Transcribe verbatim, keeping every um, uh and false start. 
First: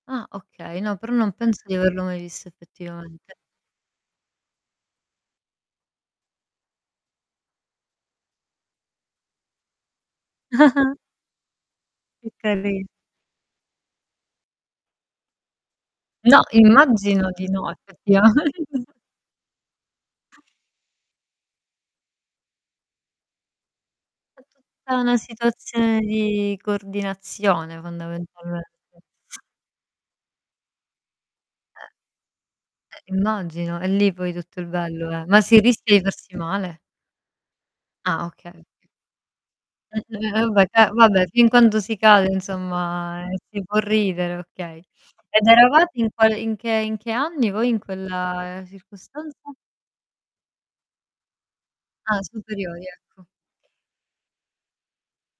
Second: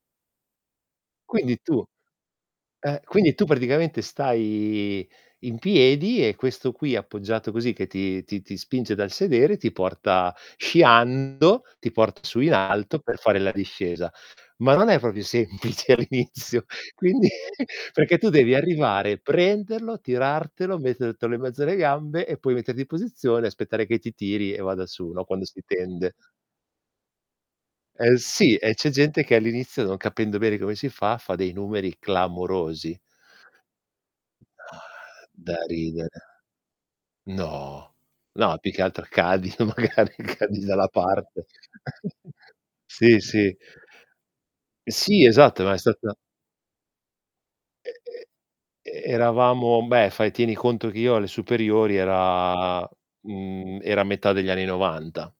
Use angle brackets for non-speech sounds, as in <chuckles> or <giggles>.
Ah, okay, no, però non Quindi penso di tu averlo mai visto eh, quindi effettivamente. tu praticamente stai in piedi e questo qui appoggiato così che ti ti ti spinge dal sedere, ti porta <giggles> sciando, ti porta Che su in cari alto per fare la discesa. Ma non è propio semplice No, all'inizio, quindi immagino di <chuckles> no, perché tu effettivamen devi arrivare, prenderlo, tirartelo, mettertelo in mezzo alle gambe e poi metterti in posizione, aspettare che ti È tiri e vada tutta su, una no, quando si situazione tende. di coordinazione, Eh, sì! E c'è fondamentalmente. gente che all'inizio non capendo bene come si fa, fa dei Eh. numeri clamorosi. Eh, immagino, e lì poi tutto il bello è, <exhales> ma Da si rischia di ridere. farsi male? No, Ah, okay, no, più che ok altro cadi no, Mh, magari, ve cadi vabbè, dalla ca vabbè, parte fin quando si cade, <chuckles> Sì, insomma, e sì. si può ridere, okay. Sì, Ed esatto, ma è eravate in stata quale in che in che anni voi in E e quella e circostanza? eravamo beh, fai tieni conto che io alle superiori Ah, superiori era ecco. mhmm, era metà degli anni novanta.